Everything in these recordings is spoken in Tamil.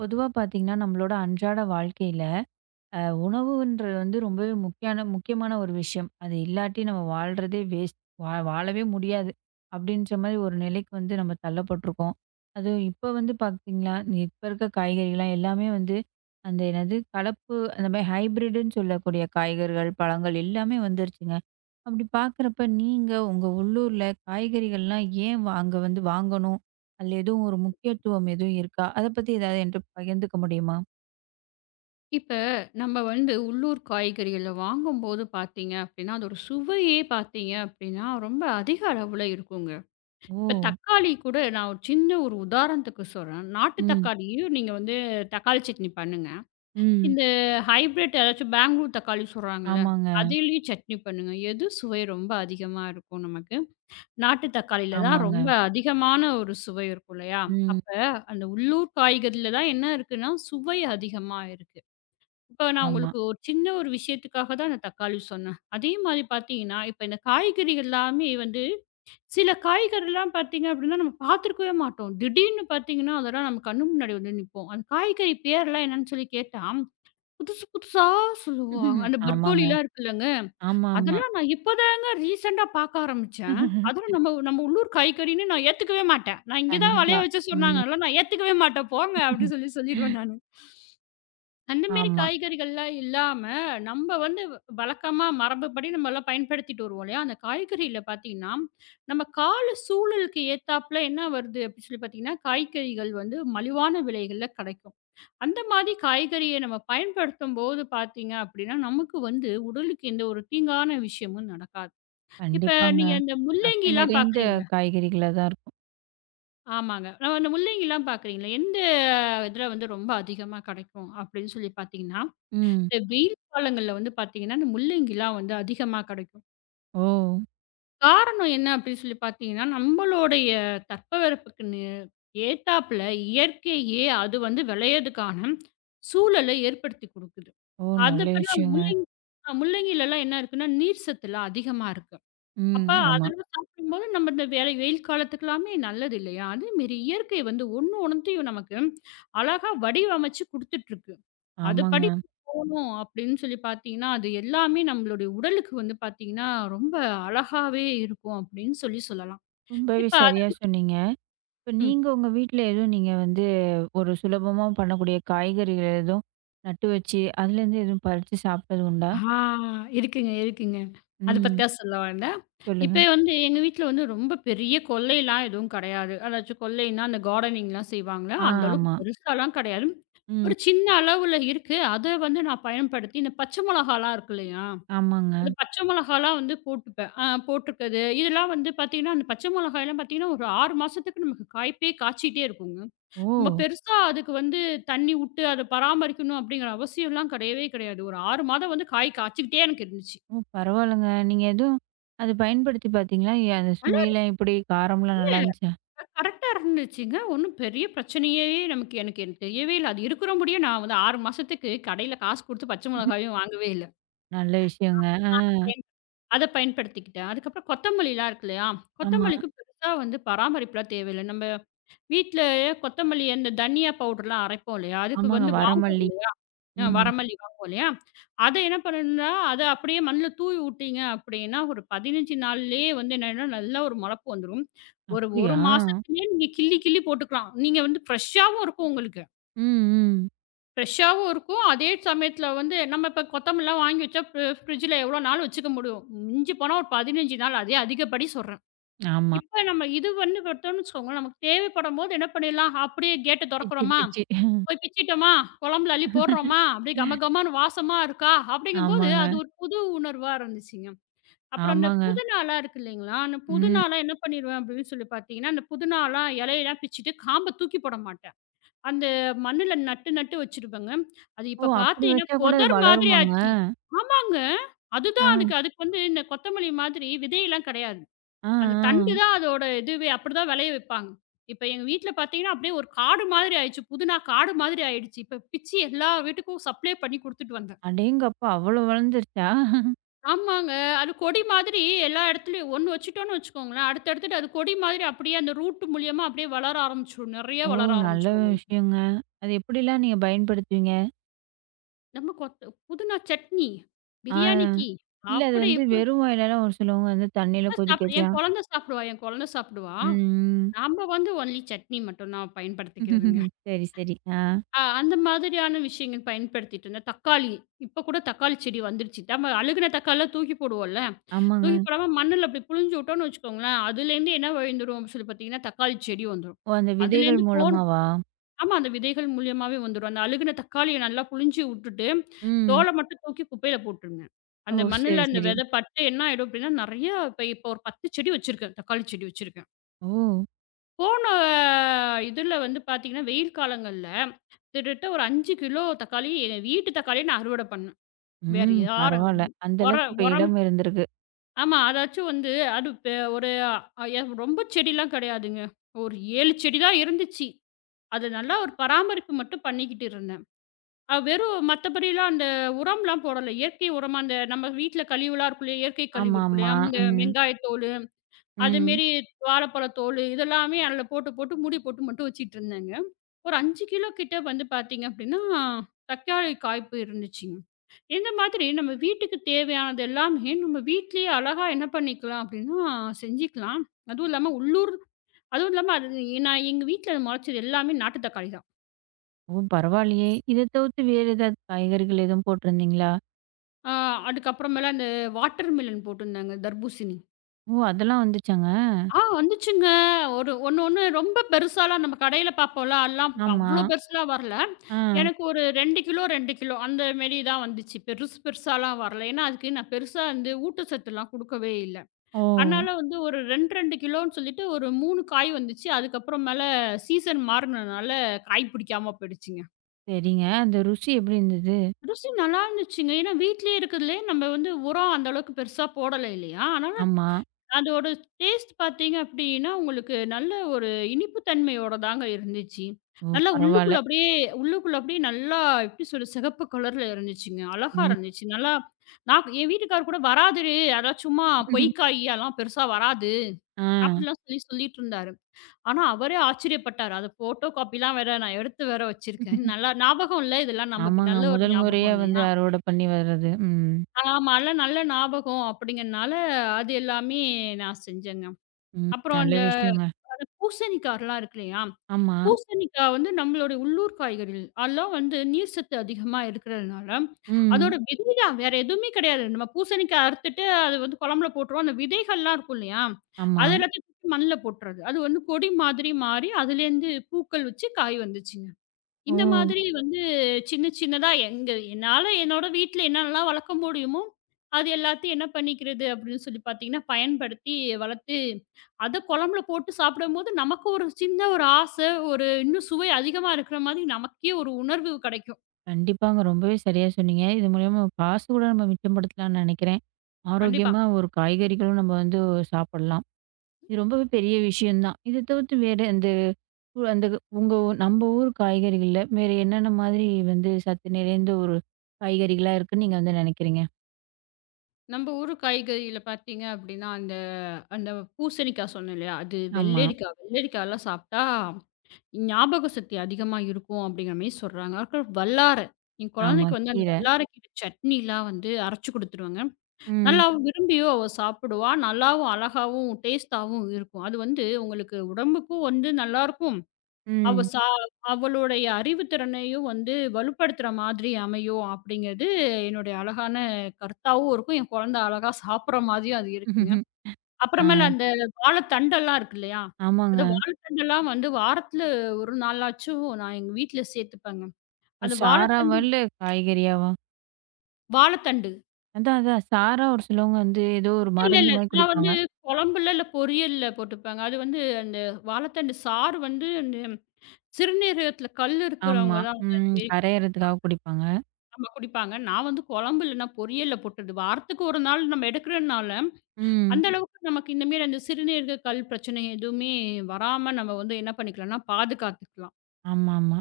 பொதுவா பார்த்தீங்கன்னா, நம்மளோட அன்றாட வாழ்க்கையில அ உணவுன்றது வந்து ரொம்பவே முக்கியமான ஒரு விஷயம். அது இல்லாட்டி நம்ம வாழ்றதே வேஸ்ட். வாழவே முடியாது. அப்படின்ற மாரி ஒரு நிலைக்கு வந்து நம்ம தள்ளப்பட்டுருக்கோம். அதுவும் இப்ப வந்து பார்த்தீங்கன்னா, இப்ப இருக்க காய்கறிகள்லாம் எல்லாமே வந்து அந்த என்னது கலப்பு அந்த மாரி ஹைபிரிட்ன்னு சொல்லக்கூடிய காய்கறிகள், பழங்கள் எல்லாமே வந்துருச்சுங்க. அப்படி பார்க்குறப்ப நீங்க உங்க உள்ளூர்ல காய்கறிகள்லாம் ஏன் அங்க வந்து வாங்கணும்? அதுல எதுவும் ஒரு முக்கியத்துவம் எதுவும் இருக்கா? அத பத்தி ஏதாவது என்கிட்ட பகிர்ந்துக்க முடியுமா? இப்ப நம்ம வந்து உள்ளூர் காய்கறிகள வாங்கும்போது பார்த்தீங்க அப்டின்னா, அதோட சுவையே பார்த்தீங்க அப்டின்னா, ரொம்ப அதிக அளவுல இருக்குங்க. ஓ! இப்ப தக்காளி கூட நான் ஒரு சின்ன ஒரு உதாரணத்துக்கு சொல்றேன். நாட்டு ம். தக்காளியும் நீங்க வந்து தக்காளி சட்னி பண்ணுங்க. ம். இந்த ஹைப்ரிட் ஏதாச்சும் பெங்களூர் தக்காளி சொல்றாங்கல்ல, ஆமாங்க, அதுலயும் சட்னி பண்ணுங்க. எது சுவை ரொம்ப அதிகமா இருக்கும் நமக்கு? நாட்டு தக்காளில தான் ரொம்ப ஆமாங்க. அதிகமான ஒரு சுவை இருக்கும் இல்லையா? ம். அப்ப அந்த உள்ளூர் காய்கறில தான் என்ன இருக்குன்னா, சுவை அதிகமா இருக்கு. இப்ப நான் ஆமா. உங்களுக்கு ஒரு சின்ன ஒரு விஷயத்துக்காக தான் நான் தக்காளி சொன்னேன். அதே மாதிரி பார்த்தீங்கன்னா, இப்ப இந்த காய்கறி எல்லாமே வந்து சில காய்கறிலாம் பார்த்தீங்க அப்படின்னா, நம்ம பார்த்துருக்கவே மாட்டோம். திடீர்னு பார்த்தீங்கன்னா, அதெல்லாம் நம்ம கண்ணு முன்னாடி வந்து நிக்கும். அந்த காய்கறி பேர்லாம் என்னன்னு சொல்லி கேட்டா, புதுசு புதுசா சொல்லுவாங்க. அந்த ஆமாங்க. பர்கோலிலாம் இருக்குல்லங்க, ஆமாமா. அதெல்லாம் நான் இப்பதாங்க ரீசெண்டா பார்க்க ஆரம்பிச்சேன். அதுவும் நம்ம நம்ம உள்ளூர் காய்கறின்னு நான் ஏத்துக்கவே மாட்டேன். நான் இங்க தான் கண்டிப்பா. விளைய வச்சு ம். சொன்னாங்கல்ல, நான் ஏத்துக்கவே மாட்டேன் போங்க அப்படின்னு சொல்லி சொல்லிருவேன் நானு. அந்த மாரி ஆமா. காய்கறிகள்லாம் இல்லாம, நம்ம வந்து வழக்கமா மரபுப்படி நம்மலாம் பயன்படுத்திட்டு வருவோம் இல்லையா? அந்த காய்கறில பார்த்தீங்கன்னா, நம்ம கால சூழலுக்கு ஏத்தாப்ல என்ன வருது அப்படி சொல்லி பார்த்தீங்கன்னா, காய்கறிகள் வந்து மலிவான விலைகள்ல கெடைக்கும். அந்த மாதிரி காய்கறிய நம்ம பயன்படுத்தும்போது பார்த்தீங்க அப்படின்னா, நமக்கு வந்து உடலுக்கு எந்த ஒரு தீங்கான விஷயமும் நடக்காது. இப்ப கண்டிப்பாங்க. நீங்க இந்த சத்து முள்ளங்கிலாம் நிறைந்த பார்க்குறீங்களா? காய்கறிகளா தான் இருக்கும். ஆமாங்க. நம்ம அந்த முள்ளங்கிலாம் பார்க்குறீங்களா? எந்த இதுல வந்து ரொம்ப அதிகமா கெடைக்கும் அப்படின்னு சொல்லி பார்த்தீங்கன்னா, ம். இந்த வெயில் காலங்கள்ல வந்து பார்த்தீங்கன்னா, இந்த முள்ளங்கிலாம் வந்து அதிகமா கெடைக்கும். ஓ! காரணம் என்ன அப்படின்னு சொல்லி பார்த்தீங்கன்னா, நம்மளுடைய தட்பவெப்பக்கு ஏத்தாப்புல இயற்கையே அது வந்து விளையதுக்கான சூழல ஏற்படுத்தி குடுக்குது. ஓ! நல்ல அதப்பெல்லாம் விஷயங்க. முள்ளங்கிலலாம் என்ன இருக்குன்னா, நீர் சத்துலாம் அதிகமா இருக்கு. அப்ப ம். ஆமா. அதெல்லாம் சாப்பிடும்போது நம்ம இந்த வெயில் காலத்துக்கெல்லாமே நல்லது இல்லையா? அதேமாரி இயற்கை வந்து ஒண்ணு ஒண்ணுத்தையும் நமக்கு அழகா வடிவமைச்சு குடுத்துட்டுருக்கு. ஆமாங்க. அதுபடி போணும் அப்படின்னு சொல்லி பார்த்தீங்கன்னா, அது எல்லாமே நம்மளுடைய உடலுக்கு வந்து பார்த்தீங்கன்னா, ரொம்ப அழகாவே இருக்கும் அப்படின்னு சொல்லி சொல்லலாம். ரொம்பவே இப்ப அது சரியா சொன்னீங்க. இப்ப ம். நீங்க உங்க வீட்ல எதுவும் நீங்க வந்து ஒரு சுலபமா பண்ணக்கூடிய காய்கறிகள் எதுவும் நட்டு வச்சு, அதுலேருந்து எதுவும் பறிச்சு சாப்பிட்டது உண்டா? ஆ இருக்குங்க, இருக்குங்க. அத பத்தி ம். தான் சொல்ல வந்தேன். சொல்லுங்க. இப்ப வந்து எங்க வீட்ல வந்து ரொம்ப பெரிய கொல்லைலாம் எதுவும் கிடையாது. அதாச்சும் கொல்லைன்னா, அந்த கார்டனிங்லாம் செய்வாங்கல்ல, ஆ அந்த அளவுக்கு ஆமா. பெருசாலாம் கிடையாது. ம். ஒரு சின்ன அளவுல இருக்கு. அத வந்து நான் பயன்படுத்தி, இந்த பச்சை மொளகாலாம் இருக்கு இல்லையா? ஆமாங்க. அந்த பச்சை மொளகாலாம் வந்து போட்டுப்பேன். போட்டுருக்குது. இதெல்லாம் வந்து பார்த்தீங்கன்னா, அந்த பச்சை மொளகாயெல்லாம் பார்த்தீங்கன்னா, ஒரு 6 மாசத்துக்கு நமக்கு காய்ப்பே காய்ச்சிட்டே இருக்குங்க. நம்ம ஓ! பெருசா அதுக்கு வந்து தண்ணி உட்டு, அத பராமரிக்கணும் அப்படிங்கிற அவசியம்லாம் கிடையவே கிடையாது. ஒரு 6 மாதம் வந்து காய் காய்ச்சிக்கிட்டே எனக்கு இருந்துச்சு. ஓ! பரவால்லங்க. நீங்க எதுவும் அது பயன்படுத்தி பார்த்தீங்களா? எ அந்த சுவையெல்லாம் எப்படி? காரம்லாம் நல்லா இருந்துச்சா? கரெக்ட்டா இருந்துச்சுங்க. ஒண்ணும் பெரிய பிரச்சனையே நமக்கு எனக்கு எனக்கு தெரியவே இல்ல. அது இருக்கிற முடியும் நான் வந்து 6 மாசத்துக்கு கடையில காசு குடுத்து பச்சை ம்ஹ்ம். மிளகாயும் வாங்கவே இல்ல. நல்ல விஷயங்க. ஆ. பயன் அத பயன்படுத்திக்கிட்டேன். அதுக்கப்புறம் கொத்தமல்லிலாம் இருக்கு இல்லையா? ஆமா. கொத்தமல்லிக்கு பெருசா வந்து பராமரிப்புலாம் தேவையில்ல. நம்ம வீட்ல கொத்தமல்லி அந்த தனியா பவுடர்லாம் அரைப்போம் இல்லையா? அதுக்கு ஆமாங்க. வந்து வா வரமல்லி. அ ம். வரமல்லி வாங்குவோம் இல்லையா? அத என்ன பண்ணணும்னா, அத அப்படியே மண்ணுல தூவி விட்டீங்க அப்படின்னா, ஒரு 15 நாள்லயே வந்து என்னன்னா, நல்லா ஒரு முளப்பு வந்துரும். ஒரு 1 அப்படியா? மாசத்துலயே நீங்க கிள்ளி கிள்ளி போட்டுக்கலாம். நீங்க வந்து ஃப்ரெஷ்ஷாவும் இருக்கும் உங்களுக்கு. ம், ம். ஃப்ரெஷ்ஷாவும் இருக்கும். அதே சமயத்துல வந்து நம்ம இப்ப கொத்தமல்லாம் வாங்கி வச்சா ஃப்ரிட்ஜ்ல எவ்வளோ நாள் வச்சுக்க முடியும்? மிஞ்சி போனா ஒரு 15 நாள். அதே அதிகப்படி சொல்றேன். ஆமா. இப்ப நம்ம இது வந்து பார்த்தோம்னு வச்சுக்கோங்களேன், நமக்கு தேவைப்படும்போது என்ன பண்ணிடலாம்? அப்படியே கேட்ட பிச்சி, தொறக்குறோமா? பிச்சி. போய் பிச்சிட்டோமா, குழம்புல அள்ளி போடுறோமா, அப்படியே கம கமன்னு வாசமா இருக்கா, அப்படிங்கும்போது ஆமாங்க, அது ஒரு புது உணர்வா இருந்துச்சுங்க. அப்புறம் அந்த ஆமாங்க. புதினாலாம் இருக்கு இல்லைங்களா, அந்த ம். புதினாலாம் என்ன பண்ணிருவேன் அப்படின்னு சொல்லி பார்த்தீங்கன்னா, அந்த புதினாலாம் இலையெல்லாம் பிச்சுட்டு காம்ப தூக்கி போட மாட்டேன். அந்த மண்ணுல நட்டு நட்டு வச்சுருப்பேங்க. அது ஓ! இப்ப அப்படி பார்த்தீங்கன்னா வச்சா கூட அது புதர் மாதிரி வளருமாங்க? ஆச்சு. ஆமாங்க. ஆ, அதுதான் அதுக்கு அதுக்கு வந்து இந்த கொத்தமல்லி மாதிரி விதையெல்லாம் கிடையாது. ஆ, ஆ. அந்த தண்டு தான் அதோட இதுவே அப்படிதான் விளைய வைப்பாங்க. இப்ப எங்க வீட்ல பார்த்தீங்கன்னா, அப்படியே ஒரு காடு மாதிரி ஆயிடுச்சு. புதினா காடு மாதிரி ஆயிடுச்சு. இப்ப பிச்சு எல்லா வீட்டுக்கும் சப்ளை பண்ணி குடுத்துட்டு வந்தேன். அடேங்கப்பா! அவ்வளோ வளர்ந்துருச்சா? ஆமாங்க. அது கொடி மாதிரி எல்லா இடத்துலயும் ஒண்ணு வச்சுட்டோம்னு வச்சுக்கோங்களேன், அடுத்து அடுத்துட்டு அது கொடி மாதிரி அப்படியே அந்த ரூட் மூலியமா அப்படியே வளர ஆரம்பிச்சுரும். நெறைய ஓ! வளர நல்ல ஆரம்பிச்சுரும் உங்களுக்கு. விஷயங்க. அது எப்படிலாம் நீங்க பயன்படுத்துவீங்க? நம்ம புதினா சட்னி, ஆ. பிரியாணிக்கு இல்ல அது அப்படி வந்து இப்படி வெறும் வாயிலலாம் ஒரு சிலவங்க வந்து தண்ணீல தான் கொதிக்க சாப்பிடு என் வச்சா குழந்தை சாப்பிடுவா என் குழந்தை சாப்பிடுவா. ம், நாம வந்து ஒன்லி சட்னி மட்டும் தான் பயன்படுத்திக்கிறது. ம். சரி, சரி. ஆ. ஆ அந்த மாதிரியான விஷயங்கள் பயன்படுத்திட்டு இருந்தேன். தக்காளி, இப்போ கூட தக்காளி செடி வந்துருச்சு. நம்ம அழுகுன தக்காளிலாம் தூக்கி போடுவோம்ல. தூக்கி ஆமாங்க. போடாம மண்ணுல அப்படி புழிஞ்சு விட்டோம்னு வச்சுக்கோங்களேன், அதுலேருந்து என்ன விழுந்துரும் அப்படின்னு சொல்லி பார்த்தீங்கன்னா, தக்காளி செடி வந்துரும். ஓ! அந்த விதைகள் அதுலேருந்து போன மூலமாவா? ஆமா அந்த விதைகள் மூலியமாவே வந்துரும். அந்த அழுகுன தக்காளிய நல்லா புழிஞ்சு விட்டுட்டு, ம். தோல மட்டும் தூக்கி குப்பையில போட்டுருங்க. ஓ! அந்த மண்ணுல சரி, அந்த சரி. விதை பட்டு என்ன ஆயிடும் அப்படின்னா, நெறைய இப்போ ஒரு 10 செடி வச்சிருக்கேன். தக்காளி செடி வச்சிருக்கேன். ஓ! போன இதில வந்து பார்த்தீங்கன்னா, வெயில் காலங்கள்ல கிட்டத்தட்ட ஒரு 5 கிலோ தக்காளி எங்க வீட்டு தக்காளியே நான் அறுவடை பண்ணேன். வேற ம். யார பரவால்ல. அந்த உர அளவுக்கு இப்ப உரம் இடம் இருந்திருக்கு. ஆமா. அதாச்சும் வந்து அது ஒரு அ எ ரொம்ப செடிலாம் கிடையாதுங்க. ஒரு 7 செடி தான் இருந்துச்சு. அது நல்லா ஒரு பராமரிப்பு மட்டும் பண்ணிக்கிட்டு இருந்தேன். வெறும் மத்தபடிலாம் அந்த உரம்லாம் போடல. இயற்கை உரமா அந்த நம்ம வீட்ல கழிவுலாம் இருக்கும் இல்லையா? இயற்கை கழிவு ஆமா, இருக்கும் ஆமா. இல்லையா? அந்த ம், வெங்காயத்தோலு, ம். அதுமாரி வாழைப்பழத்தோலு இதெல்லாமே அதில போட்டு, போட்டு மூடி போட்டு மட்டும் வச்சுட்டு இருந்தேங்க. ஒரு 5 கிலோ கிட்ட வந்து பார்த்தீங்க அப்படின்னா, தக்காளி காய்ப்பு இருந்துச்சுங்க. இந்த மாதிரி நம்ம வீட்டுக்கு தேவையானது எல்லாமே நம்ம வீட்லயே அழகா என்ன பண்ணிக்கலாம் அப்படின்னா, செஞ்சுக்கலாம். அதுவும் இல்லாம உள்ளூர் அதுவும் இல்லாம அது நான் எங்க வீட்ல முளைச்சது எல்லாமே நாட்டு தக்காளி தான். ஓ! பரவாயில்லயே! இத தவிர்த்து வேற ஏதாவது காய்கறிகள் எதுவும் போட்டிருந்தீங்களா? ஆ அதுக்கப்புறமேல அந்த வாட்டர் மெலன் போட்டிருந்தாங்க தர்பூசணி. ஓ! அதெல்லாம் வந்துச்சாங்க? ஆ வந்துச்சுங்க. ஒரு ஒண்ணு, ஒண்ணு ரொம்ப பெருசாலாம் நம்ம கடையில பார்ப்போம்ல, அதெல்லாம் ஆமா. அவ்ளோ பெருசுலாம் வரல. ஆ. எனக்கு ஒரு 2 கிலோ, 2 கிலோ அந்த மாரி தான் வந்துச்சு. பெருசு பெருசாலாம் வரல. ஏன்னா, அதுக்கு நான் பெருசா வந்து ஊட்டச்சத்துலாம் குடுக்கவே இல்ல. ஓ! அதனால வந்து ஒரு 2, 2 கிலோன்னு சொல்லிட்டு ஒரு 3 காய் வந்துச்சு. அதுக்கப்புறம் மேல சீசன் மாறுனனால காய் பிடிக்காம போயிடுச்சுங்க. சரிங்க. அந்த ருசி எப்படி இருந்தது? ருசி நல்லா இருந்துச்சுங்க. ஏன்னா வீட்லயே இருக்கிறதுலயே நம்ம வந்து உரம் அந்த அளவுக்கு பெருசா போடல இல்லையா? ஆனா ஆமா. அதோட டேஸ்ட் பார்த்தீங்க அப்டின்னா, உங்களுக்கு நல்ல ஒரு இனிப்பு தன்மையோட தாங்க இருந்துச்சு. ஓ! நல்லா பரவால்ல. உள்ளுக்குள்ள அப்டியே உள்ளுக்குள்ள அப்டியே நல்லா எப்டி சொல்ல சிகப்பு கலர்ல இருந்துச்சுங்க. அழகா ம். இருந்துச்சு. நல்லா நான் என் வீட்டுக்காரர் கூட வராதுடி, அதெல்லாம் சும்மா பொய்க்காய் அதெல்லாம் பெருசா வராது. ஆ. அப்டிலாம் சொல்லி சொல்லிட்டு இருந்தாரு. ஆனா அவரே ஆச்சரியப்பட்டாரு. அது ஃபோட்டோ காப்பிலாம் வேற நான் எடுத்து வேற வச்சிருக்கேன். நல்லா ஞாபகம் இல்ல. இதெல்லாம் நமக்கு ஆமாங்க. நல்ல ஒரு முதல் முறையா ஞாபகம் வந்து இல்லையா? அறுவடை பண்ணி வர்றது. ம். ஆமா. அதெல்லாம் நல்ல ஞாபகம் அப்டிங்கிறனால, அது எல்லாமே நான் செஞ்சேங்க. ம். அப்புறம் நல்ல அந்த விஷயங்க. இந்த பூசணிக்காலாம் இருக்கு இல்லையா? ஆமா. பூசணிக்காய் வந்து நம்மளுடைய உள்ளூர் காய்கறிகள். அதெல்லாம் வந்து நீர் சத்து அதிகமா இருக்கிறதுனால, ம். அதோட விதை தான் வேற எதுவுமே கிடையாது. நம்ம பூசணிக்காய் அறுத்துட்டு அது வந்து குழம்புல போட்டுருவோம். அந்த விதைகள்லாம் இருக்கும் இல்லையா? ஆமா. அது எல்லாத்தையும் தூக்கி மண்ணுல போட்டுறது. அது வந்து கொடி மாதிரி மாறி அதுலேருந்து பூக்கள் வச்சு காய் வந்துச்சுங்க. ஓ! இந்த மாதிரி வந்து சின்ன சின்னதா எங்க என்னால என்னோட வீட்ல என்னென்னலாம் வளர்க்க முடியுமோ, அது எல்லாத்தையும் என்ன பண்ணிக்கிறது அப்படின்னு சொல்லி பார்த்தீங்கன்னா, பயன்படுத்தி வளர்த்து, அத குழம்புல போட்டு சாப்பிடும்போது நமக்கு ஒரு சின்ன ஒரு ஆசை, ஒரு இன்னும் சுவை அதிகமா இருக்கிற மாதிரி நமக்கே ஒரு உணர்வு கிடைக்கும். கண்டிப்பாங்க. ரொம்பவே சரியா சொன்னீங்க. இது மூலியமா காசு கூட நம்ம மிச்சப்படுத்தலாம்னு நெனைக்கிறேன். கண்டிப்பா. ஆரோக்கியமா ஒரு காய்கறிகளும் நம்ம வந்து சாப்பிடலாம். இது ரொம்பவே பெரிய விஷயம் தான். இத தவிர்த்து வேற இந்த அந்த நம்ம ஊர் காய்கறிகள்ல வேற என்னென்ன மாதிரி வந்து சத்து நிறைந்த ஒரு காய்கறிகளா இருக்குன்னு நீங்க வந்து நினைக்கிறீங்க? நம்ம ஊர் காய்கறியில பார்த்தீங்க அப்படின்னா, அந்த அந்த பூசணிக்காய் சொன்னேன் இல்லையா? அது ஆமா, வெள்ளரிக்காய்லாம் சாப்பிட்டா ஞாபக சக்தி அதிகமா இருக்கும் அப்படிங்கிற மாரி சொல்றாங்க. அதுக்கப்புறம் வல்லார. என் ஆமா. குழந்தைக்கு வந்து அந்த கீரை. வல்லாரைக்கீரை சட்னிலாம் வந்து அரைச்சு குடுத்துருவேங்க. ம், நல்லாவும் விரும்பியும் அவ சாப்பிடுவா. நல்லாவும், அழகாவும், டேஸ்ட்டாவும் இருக்கும். அது வந்து உங்களுக்கு உடம்புக்கும் வந்து நல்லாருக்கும். அவ ம். சா அவளுடைய அறிவுத்திறனையும் வந்து வலுப்படுத்துற மாதிரி அமையும் அப்படிங்கிறது என்னுடைய அழகான கருத்தாவும் இருக்கும். என் குழந்தை அழகா சாப்பிடுற மாதிரியும் அது இருக்குங்க. ஆ, அப்புறமேல அந்த வாழைத்தண்டெல்லாம் இருக்கு இல்லையா? அந்த ஆமாங்க. வாழைத்தண்டெல்லாம் வந்து வாரத்துல ஒரு நாளாச்சும் நான் எங்க வீட்ல சேர்த்துப்பேங்க. அந்த சாறாவா வாழைத்தண்டு இல்ல காய்கறியாவா? வாழைத்தண்டு. அதான், அதான். சாறா ஒரு சிலவங்க வந்து ஏதோ ஒரு இல்ல, மருந்து இல்ல. மாரி நான் வந்து குடிப்பாங்க. குழம்புல, இல்ல பொரியல்ல போட்டுப்பேங்க. அது வந்து அந்த வாழைத்தண்டு சாறு வந்து அந்த சிறுநீரகத்துல கல் இருக்கிறவங்க ஆமா. தான் வந்து அந்த ம். மாரி கரையறதுக்காக குடிப்பாங்க. நம்ம குடிப்பாங்க. நான் வந்து குழம்பு இல்லன்னா பொரியல்ல போட்டுறது. வாரத்துக்கு ஒரு நாள் நம்ம எடுக்கிறனால, ம். அந்த அளவுக்கு நமக்கு இந்த மாரி அந்த சிறுநீரக கல் பிரச்சனை எதுவுமே வராம நம்ம வந்து என்ன பண்ணிக்கலாம்னா, பாதுகாத்துக்கலாம். ஆமாமா.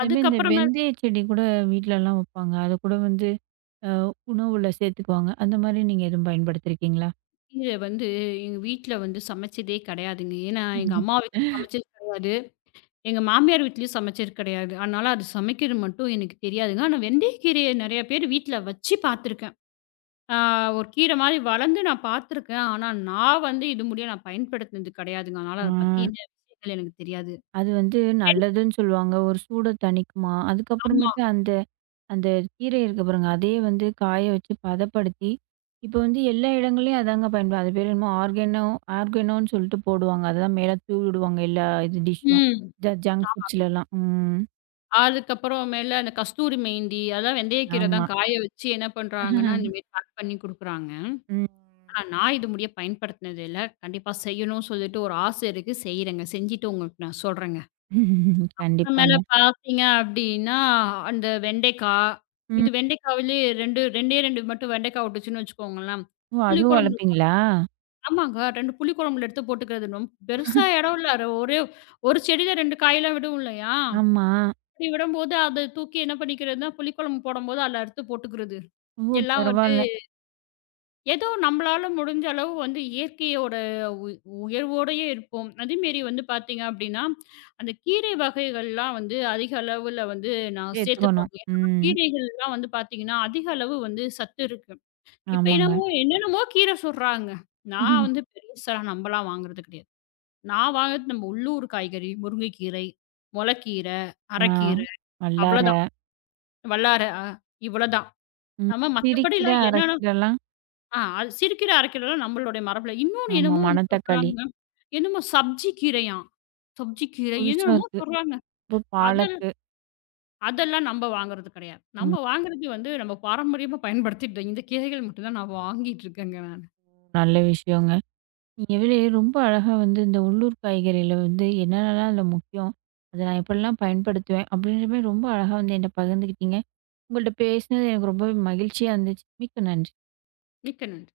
அதுமாரி இந்த அதுக்கப்புறமேல வெந்தய செடி கூட வீட்லலாம் வைப்பாங்க. அது கூட வந்து அ உணவுல சேர்த்துக்குவாங்க. அந்த மாரி நீங்க எதுவும் பயன்படுத்தியிருக்கீங்களா? இங்க வந்து எங்க வீட்ல வந்து சமைச்சதே கிடையாதுங்க. ஏன்னா, எங்க அம்மா வீட்லயும் சமைச்சது கிடையாது. எங்க மாமியார் வீட்லயும் சமைச்சது கிடையாது. அதனால அது சமைக்கிறது மட்டும் எனக்கு தெரியாதுங்க. ஆனா வெந்தயக்கீரைய நெறைய பேர் வீட்ல வச்சு பார்த்துருக்கேன். ஆ ஒரு கீரை மாரி வளர்ந்து நான் பார்த்துருக்கேன். ஆனா நான் வந்து இது முடிய நான் பயன்படுத்தினது கிடையாதுங்க. அதனால ஆ அத பத்தின விஷயங்கள் எனக்கு தெரியாது. அது வந்து நல்லதுன்னு சொல்லுவாங்க. ஒரு சூட தணிக்குமா, ஆமா. அதுக்கப்புறமேட்டு அந்த அந்த கீரை இருக்கு பாருங்க, அதயே வந்து காய வச்சு பதப்படுத்தி, இப்ப வந்து எல்லா இடங்கள்லயும் அதாங்க பயன்படும். அது பேர் என்னமோ ஆர்கானோன்னு சொல்லிட்டு போடுவாங்க. அதுதான் மேல தூவி விடுவாங்க எல்லா இது டிஷ்ஷும். ம். ஜங்க் ஃபுட்ஸ்லலாம். ம். அதுக்கப்புறமேல அந்த கஸ்தூரி மெஹந்தி அதெல்லாம் வெந்தயக்கீரை ஆமா. தான் காய வச்சு என்ன பண்றாங்கன்னா, இந்த மாரி பேக் பண்ணி குடுக்குறாங்க. ம். ஆ நான் இது முடிய பயன்படுத்தினது இல்ல. கண்டிப்பா செய்யணும்னு சொல்லிட்டு ஒரு ஆசை இருக்கு. செய்றேங்க. செஞ்சுட்டு உங்களுக்கு நான் சொல்றேங்க. அப்புறமேல கண்டிப்பாங்க. பார்த்தீங்க அப்டின்னா, அந்த வெண்டைக்கா, ம். இது வெண்டைக்காவிலே 2 2டே 2 மட்டும் வெண்டைக்கா விட்டுச்சுன்னு வச்சுக்கோங்களேன். ஓ! அதுவும் புளிக்குழம்பு வளர்ப்பீங்களா? ஆமாங்க 2 புளிக்குழம்புல எடுத்து போட்டுக்கிறது. ரொம் பெருசா இடம் இல்ல. அது ஒரே ஒரு செடியில 2 காயெல்லாம் விடும் இல்லையா? ஆமா. அப்படி விடும்போது அத தூக்கி என்ன பண்ணிக்கிறதுன்னா, புளிக்குழம்பு போடும்போது அதில அறுத்து போட்டுக்கிறது. ஓ! எல்லாம் பரவால்ல. ஏதோ நம்மளால முடிஞ்ச அளவு வந்து இயற்கையோட உ உயர்வோடயே இருப்போம். அதேமாரி வந்து பார்த்தீங்க அப்டின்னா, அந்த கீரை வகைகள்லாம் வந்து அதிக அளவுல வந்து நான் சேர்த்துக்கணும். சேர்த்துப்பாங்க. ஏன்னா ம். கீரைகள்லாம் வந்து பார்த்தீங்கன்னா, அதிக அளவு வந்து சத்து இருக்கு. இப்ப ஆமாங்க. என்னமோ என்னென்னமோ கீரை சொல்றாங்க. நான் வந்து பெருசா நம்பலாம் வாங்குறது கிடையாது. நான் வாங்குறது நம்ம உள்ளூர் காய்கறி, முருங்கைக்கீரை, மொளக்கீரை, ஆ. அரக்கீரை வல்லார, அவ்வளதான். வல்லார அ இவ்வளதான். ம். நம்ம சிறுகீர, மத்தபடிலாம் என்னென்ன அரக்கீரலாம். ஆ அது சிறுகீரை, அரைக்கீரைலாம் நம்மளுடைய மரபுல. இன்னொன்னு ஆமா. என்னமோ ஒண்ணு மணத்தக்காளி. சொல்றாங்க. என்னமோ சப்ஜி கீரையாம். சப்ஜி கீரை புதுசா என்னென்னமோ இருக்கு. சொல்றாங்க. அப்புறம் அதெல் பாலக்கு. அதெல்லாம் நம்ப வாங்குறது கெடையாது. ம். நம்ம வாங்குறது வந்து நம்ம பாரம்பரியமா பயன்படுத்திட்டு இந்த கீரைகள் மட்டும் தான் நான் வாங்கிட்டு இருக்கேங்க நானு. நல்ல விஷயங்க. நீங்களே ரொம்ப அழகா வந்து இந்த உள்ளூர் காய்கறியில வந்து என்னென்னலாம் அதில முக்கியம்? அத நான் எப்படிலாம் பயன்படுத்துவேன்? அப்படின்ற மாரி ரொம்ப அழகா வந்து என்ட்ட பகிர்ந்துக்கிட்டீங்க. உங்கள்ட்ட பேசினது எனக்கு ரொம்பவே மகிழ்ச்சியா இருந்துச்சு. மிக்க நன்றி. மிக்க நன்றி.